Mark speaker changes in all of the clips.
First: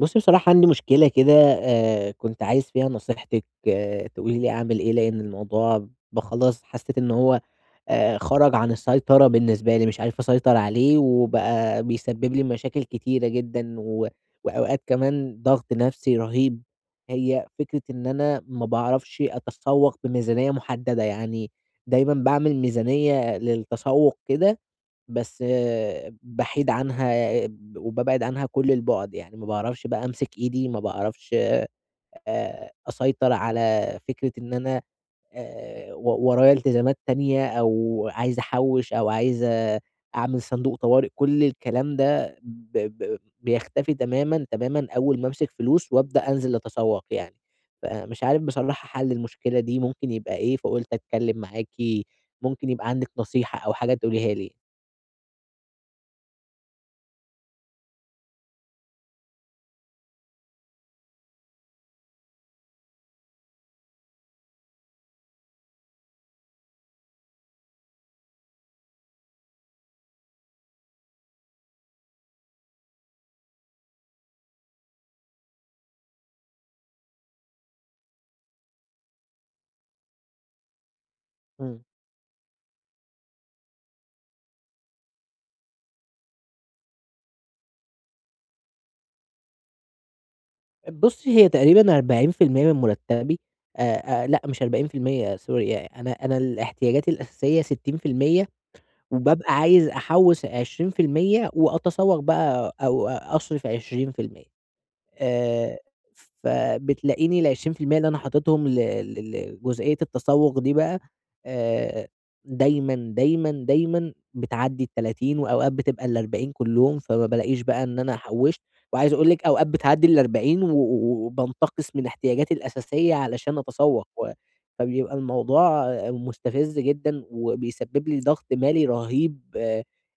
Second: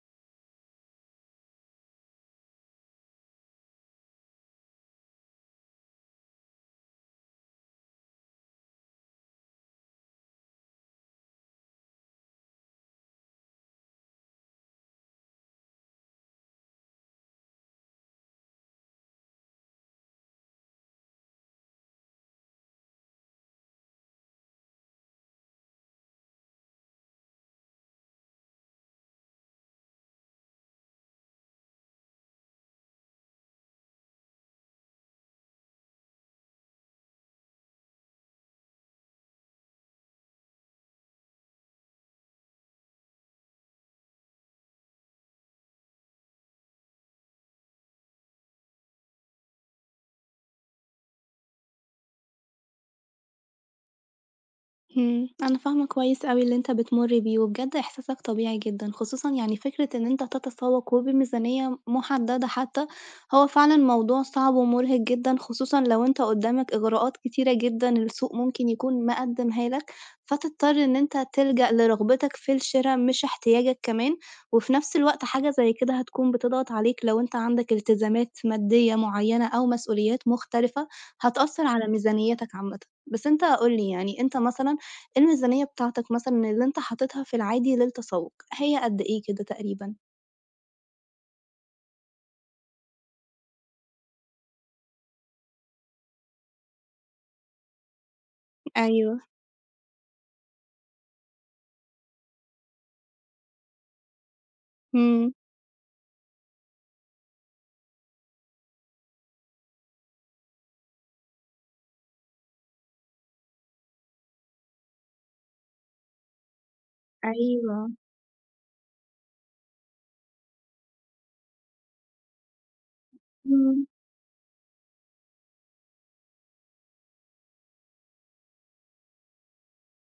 Speaker 1: بُصّي، بصراحة عندي مشكلة كده كنت عايز فيها نصيحتِك تقولي لي أعمل إيه، لإن الموضوع خلاص حسيت إن هو خرج عن السيطرة بالنسبة لي، مش عارف أسيطر عليه وبقى بيسبب لي مشاكل كتيرة جدًا وأوقات كمان ضغط نفسي رهيب. هي فكرة إن أنا ما باعرفش أتسوّق بميزانية محددة، يعني دايمًا باعمل ميزانية للتسوّق كده بس باحيد عنها وبابعد عنها كل البُعد، يعني ما باعرفش بقى أمسك إيدي، ما باعرفش أسيطر على فكرة إن أنا و ورايا التزامات تانية أو عايز أحوّش أو عايز أعمل صندوق طوارئ، كل الكلام ده ب ب بيختفي تمامًا، تمامًا أول ما أمسك فلوس وأبدأ أنزل أتسوّق يعني، فمش عارف بصراحة حَل المشكلة دي ممكن يبقى إيه، فقُلت أتكلّم معاكِ، ممكن يبقى عندِك نصيحة أو حاجة تقوليها لي.
Speaker 2: أنا فاهمة كويس أوي اللي أنت بتمُر بيه، وبجد إحساسك طبيعي جدًا، خصوصًا يعني فكرة إن أنت تتسوّق وبميزانية مُحددة حتى، هو فعلًا موضوع صعب ومُرهق جدًا، خصوصًا لو أنت قُدّامك إغراءات كتيرة جدًا السوق ممكن يكون مقدّمها لك، فتضطر إن أنت تلجأ لرغبتك في الشِرا مش احتياجك كمان، وفي نفس الوقت حاجة زي كده هتكون بتضغط عليك لو أنت عندك التزامات مادية معيّنة أو مسؤوليات مختلفة، هتأثّر
Speaker 1: إمم.
Speaker 2: على ميزانيتك عامةً. بس أنت قُل لي يعني أنت مثلًا إيه الميزانية بتاعتك مثلًا اللي أنت حاططها في العادي للتسوق، هي قد إيه كده تقريبًا؟
Speaker 1: بُصّي، هي تقريبًا 40% من مرتبي لأ، مش 40% سوري، يعني أنا الاحتياجات الأساسية 60%
Speaker 2: أيوه،
Speaker 1: وبابقى عايز أحوّش 20% وأتسوق بقى أو أصرف 20%.
Speaker 2: إمم،
Speaker 1: آآ، فبتلاقيني ال20% اللي أنا حاططهم ل ل لجزئية التسوق دي بقى، آآ، دايمًا، دايمًا، دايمًا بتعدّي ال30 وأوقات بتبقى ال40 كلّهم، فما بالاقيش بقى
Speaker 2: أيوه،
Speaker 1: إن أنا حوّشت، وعايز أقول لِك أوقات بتعدّي ال40 وبانتقص من احتياجاتي الأساسية علشان
Speaker 2: إمم،
Speaker 1: أتسوق، و فبيبقى الموضوع مستفز جدًا وبيسبب لي ضغط مالي رهيب،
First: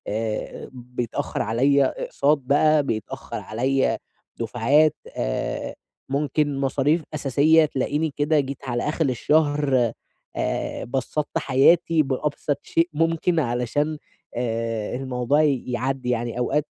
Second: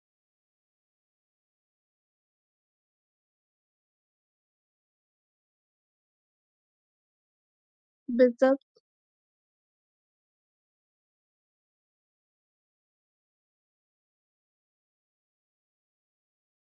Speaker 1: بيتأخّر عليّا أقساط بقى، بيتأخّر عليّا دفعات، ممكن مصاريف أساسية تلاقيني كده
Speaker 2: بالضبط،
Speaker 1: جيت على آخر الشهر. بسّطت حياتي بأبسط شيء ممكن علشان الموضوع يعدّي يعني أوقات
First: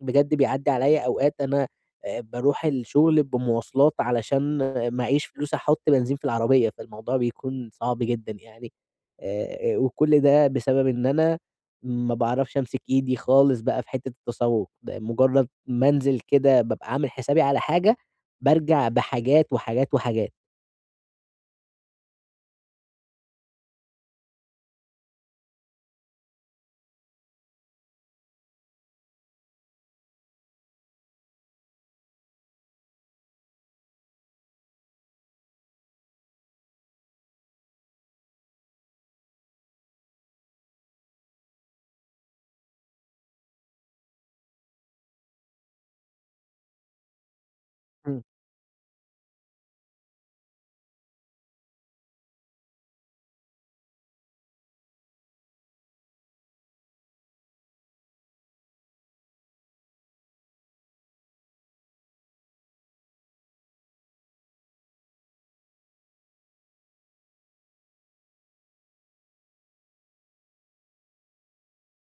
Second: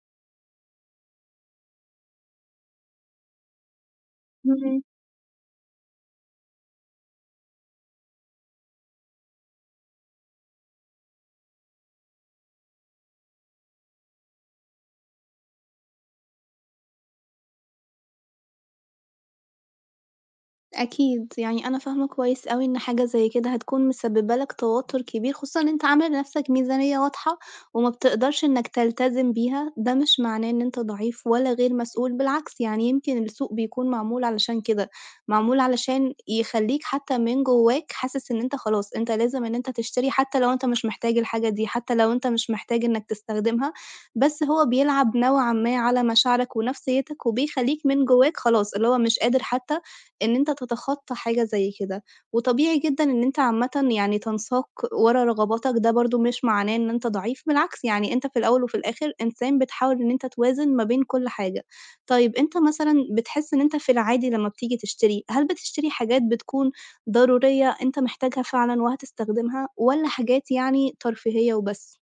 Speaker 1: بجد بيعدّي عليّا أوقات أنا باروح الشغل بمواصلات علشان
Speaker 2: إمم.
Speaker 1: معييش فلوس أحُط بنزين في العربية، فالموضوع بيكون صعب جدًا يعني. وكل ده بسبب إن أنا ما باعرفش أمسك إيدي خالص بقى في حتّة التسوّق، ده مجرّد ما أنزل كده بابقى عامل حسابي على حاجة، بارجع بحاجات، وحاجات، وحاجات.
Speaker 2: أكيد، يعني أنا فاهمة كويس أوي إن حاجة زي كده هتكون مسببة لك توتر كبير، خصوصًا إن أنت عامل لنفسك ميزانية واضحة وما بتقدرش إنك تلتزم بيها، ده مش معناه إن أنت ضعيف ولا غير مسؤول، بالعكس يعني يمكن السوق بيكون معمول علشان كده، معمول علشان يخلّيك حتى من جواك حاسس إن أنت خلاص، أنت لازم إن أنت تشتري حتى لو أنت مش محتاج الحاجة دي، حتى لو أنت مش محتاج إنك تستخدمها، بس هو بيلعب نوعًا ما على مشاعرك ونفسيتك وبيخلّيك من جواك خلاص اللي هو مش قادر حتى إن أنت تتخطى حاجة زي كده، وطبيعي جدًا إن أنت عامةً يعني تنساق ورا رغباتك، ده برضه مش معناه إن أنت ضعيف، بالعكس يعني أنت في الأول وفي الآخر إنسان بتحاول إن أنت توازن ما بين كل حاجة. طيب أنت مثلًا بتحس إن أنت في العادي لمّا بتيجي تشتري، هل بتشتري حاجات بتكون ضرورية أنت محتاجها فعلًا وهتستخدمها، والّا حاجات يعني ترفيهية وبس؟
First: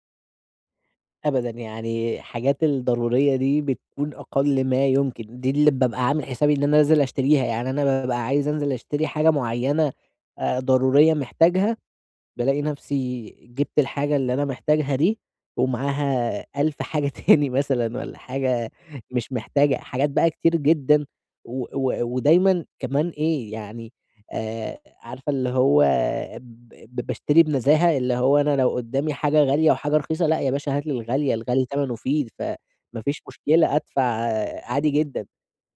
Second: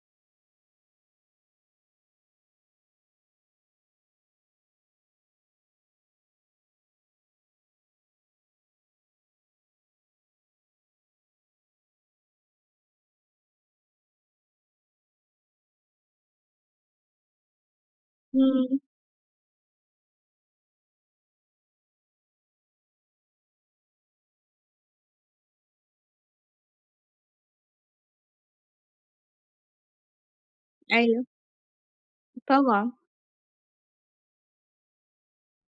Speaker 1: أبدًا، يعني الحاجات الضرورية دي بتكون أقل ما يمكن، دي اللي بابقى عامل حسابي إن أنا نازل أشتريها، يعني أنا بابقى عايز أنزل أشتري حاجة معيّنة ضرورية محتاجها، بالاقي نفسي جِبت الحاجة اللي أنا محتاجها دي، ومعاها 1000 حاجة تاني مثلًا والّا حاجة
Speaker 2: إمم،
Speaker 1: مش محتاجة، حاجات بقى كتير جدًا، و و ودايمًا كمان إيه يعني، عارفة اللي هو ب ب باشتري بنزاهة، اللي هو أنا لو قدامي حاجة غالية وحاجة رخيصة، لأ يا باشا هات لي
Speaker 2: أيوه،
Speaker 1: الغالية، الغالي تمنه فيه،
Speaker 2: طبعًا،
Speaker 1: فما فيش مشكلة أدفع عادي جدًا.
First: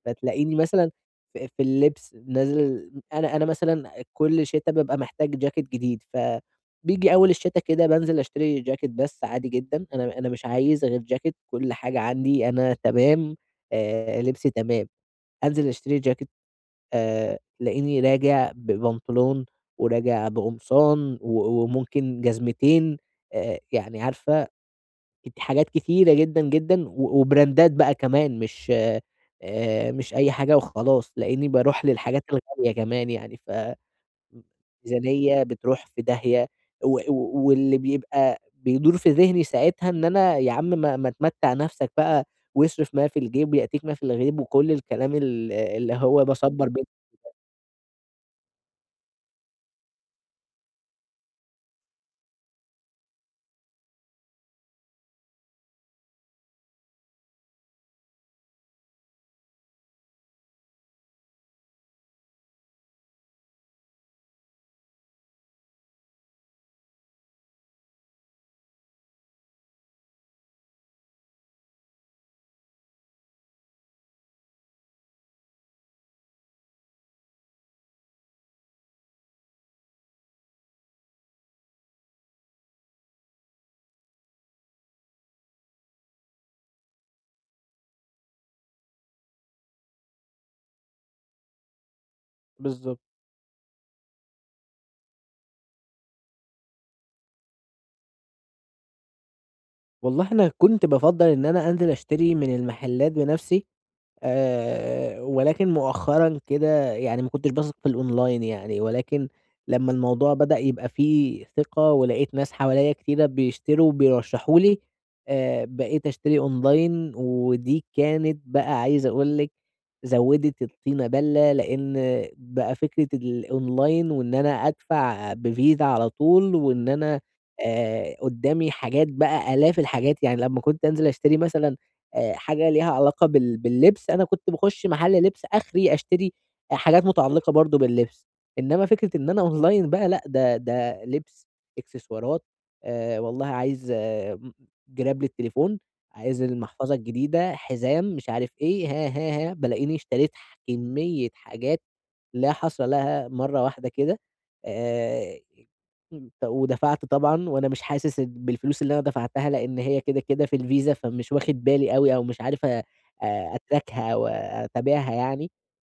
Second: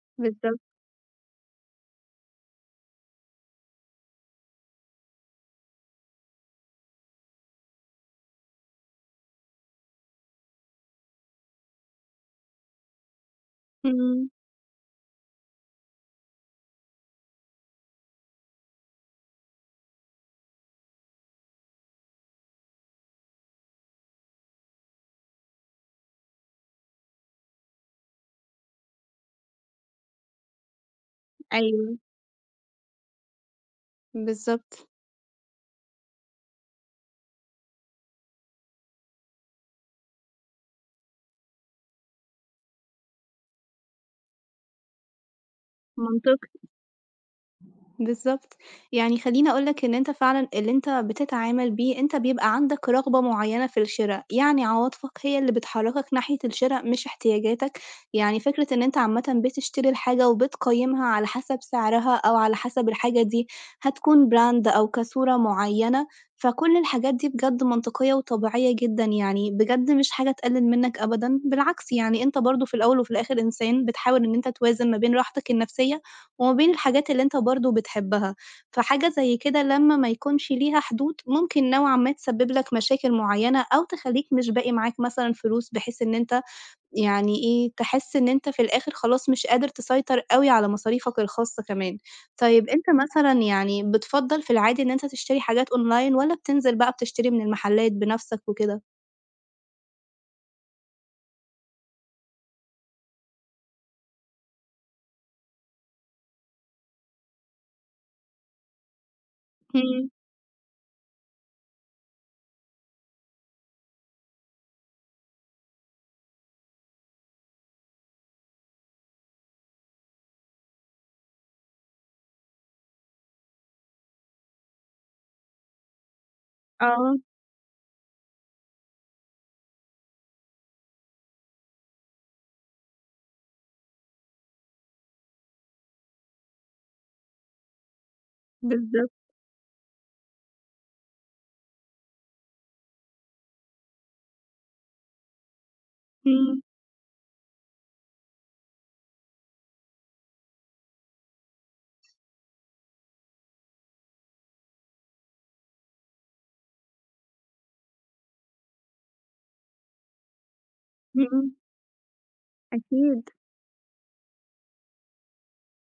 Speaker 1: فتلاقيني
Speaker 2: بالضبط،
Speaker 1: مثلًا في اللبس نازل أنا مثلًا كل شتا بابقى محتاج جاكيت جديد، فبييجي أول الشتا كده بانزل أشتري جاكيت بس عادي جدًا، أنا مش عايز غير جاكيت، كل حاجة عندي أنا تمام،
Speaker 2: إمم،
Speaker 1: لبسي تمام، أنزل أشتري جاكيت، تلاقيني راجع ببنطلون وراجع بقمصان وممكن جزمتين، يعني عارفة كت حاجات كتيرة جدًا، جدًا، وبراندات بقى كمان مش، مش أي حاجة وخلاص، لإني باروح
Speaker 2: أيوه،
Speaker 1: للحاجات الغالية كمان يعني، ف
Speaker 2: بالضبط،
Speaker 1: الميزانية بتروح في داهية و و واللي بيبقى بيدور في ذهني ساعتها إن أنا يا عم ما تمتّع نفسك بقى واصرف ما في الجيب يأتيك ما في الغيب وكل الكلام اللي هو
Speaker 2: منطقي.
Speaker 1: باصبّر بيه.
Speaker 2: بالضبط. يعني خلّيني أقول لك إن أنت فعلًا اللي أنت بتتعامل بيه، أنت بيبقى عندك رغبة معيّنة في الشِرا، يعني عواطفك هي اللي بتحرّكك ناحية الشِرا مش احتياجاتك. يعني فكرة إن أنت عامةً بتشتري الحاجة وبتقيّمها على حسب سعرها أو على حسب الحاجة دي هتكون brand أو كصورة معيّنة، فكل الحاجات دي بجد منطقية وطبيعية جدًا يعني، بجد مش حاجة تقلِّل منّك أبدًا، بالعكس يعني أنت برضه في الأول وفي الآخِر إنسان بتحاول إن أنت توازن ما بين راحتك النفسية وما بين الحاجات اللي أنت برضه بتحبها، فحاجة زي كده لمّا ما يكونش ليها حدود ممكن نوعًا ما تسبب لك مشاكل معيّنة أو تخلّيك مش باقي معاك مثلًا فلوس بحيث إن أنت يعني إيه، تحس إن أنت في الآخر خلاص مش قادر تسيطر أوي على مصاريفك الخاصة كمان. طيب أنت
Speaker 1: بالضبط.
Speaker 2: مثلًا يعني بتفضّل في العادي إن أنت تشتري حاجات أونلاين والّا بتنزل بقى بتشتري من المحلات بنَفْسك وكده؟
Speaker 1: والله أنا كنت بافضّل إن أنا أنزل أشتري من المحلات بنفسي. ولكن مؤخرًا كده يعني ما كنتش باثق في الأونلاين يعني، ولكن لمّا
Speaker 2: إمم،
Speaker 1: الموضوع بدأ يبقى فيه ثقة ولقيت ناس حواليّا كتيرة بيشتروا وبيرشحوا لي، بقيت أشتري أونلاين ودي كانت بقى عايز أقول لِك زوّدت الطينة بَلّة، لإن بقى فكرة الأونلاين وإن أنا أدفع بفيزا على طول وإن
Speaker 2: آه،
Speaker 1: أنا قدّامي حاجات بقى آلاف الحاجات، يعني لمّا كنت أنزل أشتري مثلًا حاجة ليها علاقة باللبس، أنا كنت باخُش محل لبس آخري أشتري حاجات متعلقة برضه باللبس، إنّما
Speaker 2: بالضبط،
Speaker 1: فكرة إن أنا أونلاين بقى لأ، ده لبس، إكسسوارات، والله عايز آه م جِراب للتليفون، عايز
Speaker 2: إمم،
Speaker 1: المحفظة الجديدة، حزام، مش عارف إيه، ها، ها، ها، بالاقيني اشتريت كمية حاجات لا حصر لها مرّة واحدة كده، آآ إمم، ودفعت طبعًا وأنا مش حاسس إن- بالفلوس اللي أنا دفعتها، لإن هي كده، كده في الفيزا، فمش
Speaker 2: إمم،
Speaker 1: واخد بالي أوي أو مش عارف
Speaker 2: أكيد.
Speaker 1: أتراكها أو أتابعها يعني،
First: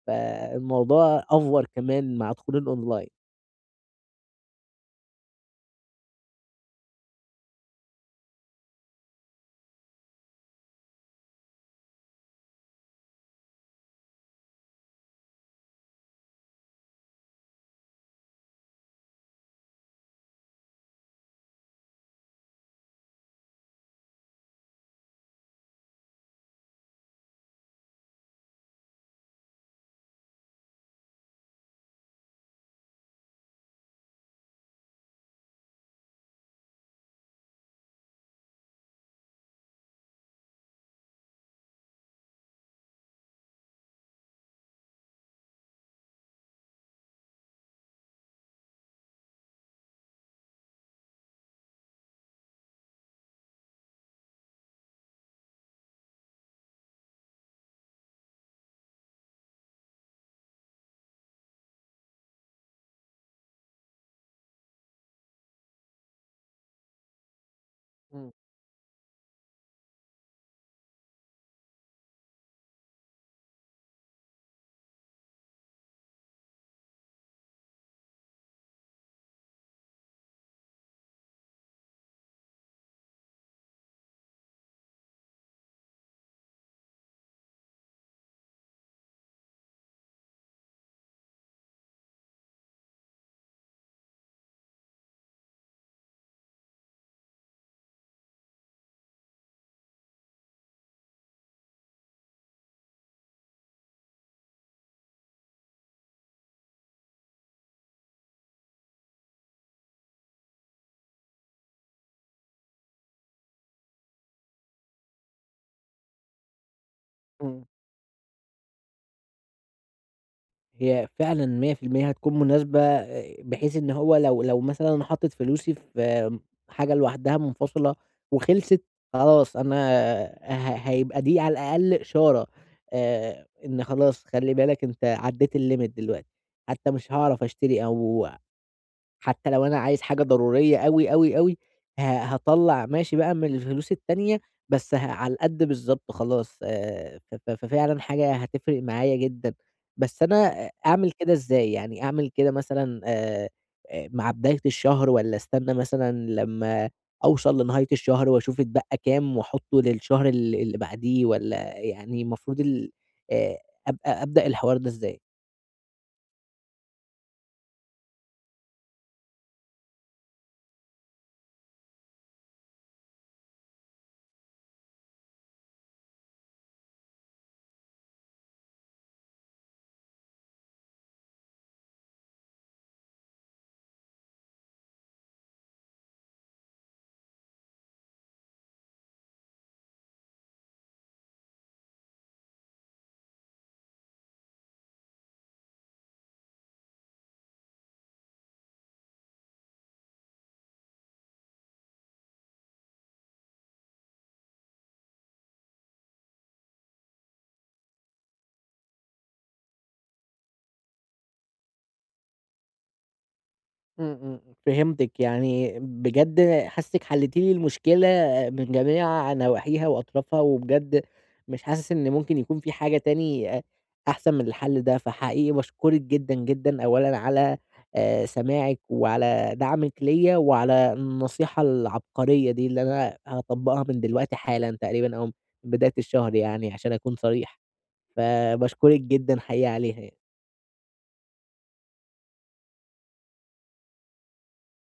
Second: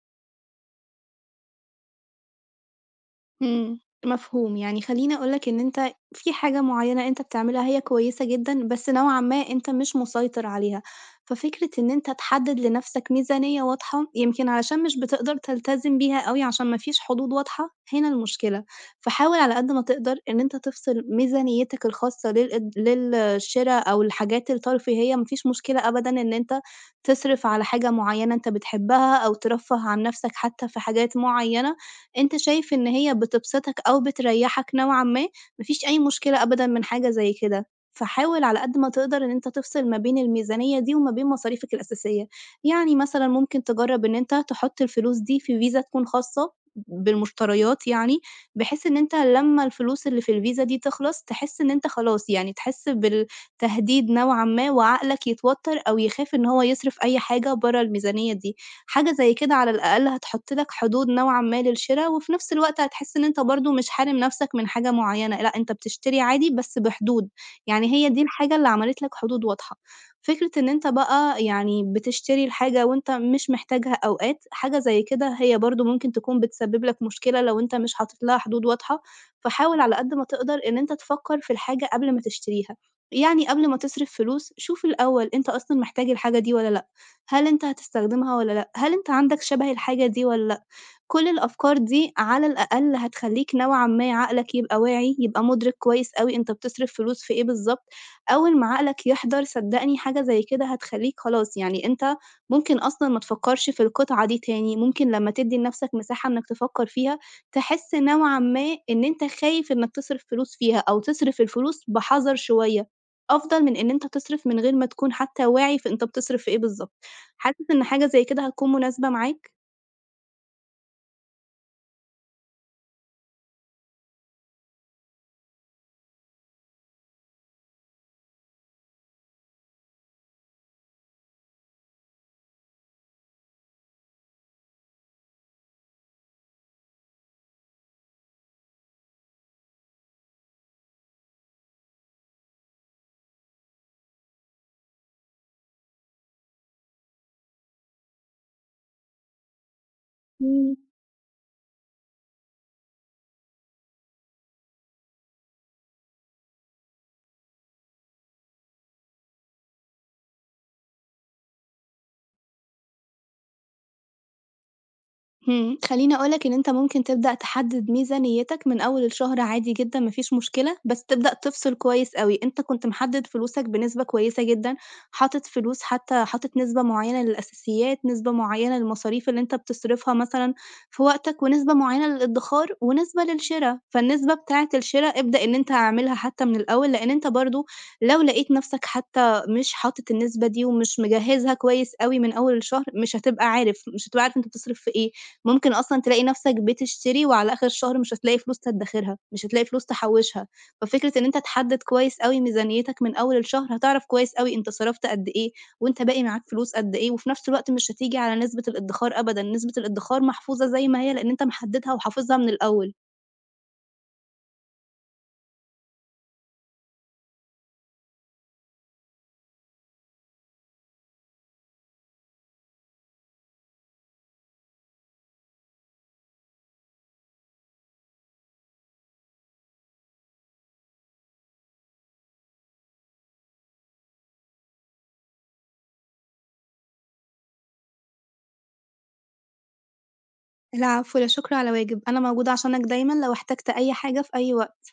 Speaker 1: فالموضوع أفور كمان مع دخول الأونلاين.
Speaker 2: إمم، مفهوم، يعني خلّيني أقول لك إن أنت في حاجة معيّنة أنت بتعملها هي كويسة جدًا، بس نوعًا ما أنت مش مسيطر عليها، ففكرة إن أنت تحدد لنفْسك ميزانية واضحة، يمكن علشان مش بتقدر تلتزم بيها أوي عشان ما فيش حدود واضحة، هنا المشكلة، فحاول على قد ما تقدر إن أنت تفصل ميزانيتك الخاصة للشِرا أو الحاجات الترفيهية، ما فيش مشكلة أبدًا إن أنت تصرف على حاجة معيّنة أنت بتحبها أو ترفّه عن نفْسك حتى في حاجات معيّنة، أنت شايف إن هي بتبسطك أو بتريّحك نوعًا ما، ما فيش أي مشكلة أبدًا من حاجة زي كده، فحاول على قد ما تقدر إن أنت تفصل ما بين الميزانية دي وما بين مصاريفك الأساسية، يعني مثلًا ممكن تجرّب إن أنت تحُط الفلوس دي في فيزا تكون خاصة بالمشتريات يعني، بحيث إن أنت لمّا الفلوس اللي في الفيزا دي تخلص تحس إن أنت خلاص يعني تحس بالتهديد نوعًا ما وعقلك يتوتر أو يخاف إن هو يصرف أي حاجة برّه الميزانية دي. حاجة زي كده على الأقل هتحط لك حدود نوعًا ما للشرا، وفي نفس الوقت هتحس إن أنت برضه مش حارم نفسك من حاجة معيّنة، لأ أنت بتشتري عادي بس بحدود، يعني هي دي
Speaker 1: إمم،
Speaker 2: الحاجة اللي عملت لك حدود واضحة. فكرة إن أنت بقى يعني بتشتري الحاجة وأنت مش محتاجها أوقات، حاجة زي كده هي برضه ممكن تكون بتسبب لك مشكلة لو أنت مش حاطط لها حدود واضحة، فحاول على قد ما تقدر إن أنت تفكر في الحاجة قبل ما تشتريها، يعني قبل ما تصرف فلوس شوف الأول أنت أصلًا محتاج الحاجة دي والّا لأ؟ هل أنت هتستخدمها والّا لأ؟ هل أنت عندك شَبَه الحاجة دي والّا لأ؟ كل الأفكار دي على الأقل هتخلّيك نوعًا ما عقلك يبقى واعي، يبقى مُدرِك كويس أوي أنت بتصرف فلوس في إيه بالضبط، أول ما عقلك يحضر صدّقني حاجة زي كده هتخلّيك خلاص، يعني أنت ممكن أصلًا ما تفكّرش في القطعة دي تاني، ممكن لمّا تدّي لنَفْسك مساحة إنّك تفكّر فيها، تحس نوعًا ما إن أنت خايف إنّك تصرف فلوس فيها أو تصرف الفلوس بحَذَر شوية، أفضل من إن أنت تصرف من غير ما تكون حتى واعي في أنت بتصرف في إيه بالضبط.
Speaker 1: إمم.
Speaker 2: حاسس إن حاجة زي كده هتكون مناسبة معاك؟
Speaker 1: هي فعلًا 100% هتكون مناسبة، بحيث إن هو لو مثلًا أنا حطيت فلوسي في حاجة لوحدها منفصلة وخلصت، خلاص أنا هيبقى دي على الأقل إشارة، إن خلاص خلّي بالك أنت عدّيت الlimit دلوقتي، حتى مش هاعرف أشتري أو حتى لو أنا عايز حاجة ضرورية أوي، أوي، أوي، ه هاطلّع ماشي بقى من الفلوس التانية، بس على القد بالضبط خلاص، ف ف ففعلًا حاجة هتفرق معايا جدًا، بس أنا
Speaker 2: إمم.
Speaker 1: أعمل كده إزاي؟ يعني أعمل كده مثلًا، مع بداية الشهر والّا أستنى مثلًا لمّا أوصل لنهاية الشهر وأشوف اتبقى كام وأحطّه للشهر اللي بعديه والّا يعني المفروض ال آآ، أبقى أبدأ الحوار ده إزاي؟
Speaker 2: خلّيني أقول لك إن أنت ممكن تبدأ تحدد ميزانيتك من أول الشهر عادي جدًا ما فيش مشكلة، بس تبدأ تفصل كويس أوي، أنت كنت محدد فلوسك بنسبة كويسة جدًا، حاطط فلوس حتى حاطط نسبة معيّنة للأساسيات، نسبة معيّنة للمصاريف اللي أنت بتصرفها مثلًا في وقتك، ونسبة معيّنة للإدخار، ونسبة للشرا، فالنسبة بتاعة الشرا ابدأ إن أنت اعملها حتى من الأول، لإن أنت برضه لو لقيت نفسك حتى مش حاطط النسبة دي ومش مجهّزها كويس أوي من أول الشهر، مش هتبقى عارف أنت بتصرف في إيه، ممكن أصلًا تلاقي نَفْسك بتشتري وعلى آخر الشهر مش هتلاقي فلوس تدّخرها، مش هتلاقي فلوس تحوّشها، ففكرة إن أنت تحدد كويس أوي ميزانيتك من أول الشهر، هتعرف كويس أوي أنت صرفت قد إيه، وأنت باقي معاك فلوس قد إيه، وفي نَفْس الوقت مش هتيجي على نسبة الإدّخار أبدًا، نسبة الإدّخار محفوظة زي ما هي لإن أنت محددها وحافظها من الأول.
Speaker 1: إمم، إمم، فهمتِك، يعني بجد حاسِسِك حلّيتِ لي المشكلة من جميع نواحيها وأطرافها، وبجد مش حاسس إن ممكن يكون في حاجة تاني أحسن من الحل ده، فحقيقي باشكرِك جدًا، جدًا أولًا على سماعِك وعلى دعمِك ليّا وعلى النصيحة العبقرية دي اللي أنا هاطبّقها من دلوقتي حالًا تقريبًا أو بداية الشهر يعني عشان أكون صريح، فباشكرِك جدًا حقيقي عليها يعني.
Speaker 2: العفو، لا شكر على واجب، أنا موجودة عشانك دايمًا لو احتجت أي حاجة في أي وقت.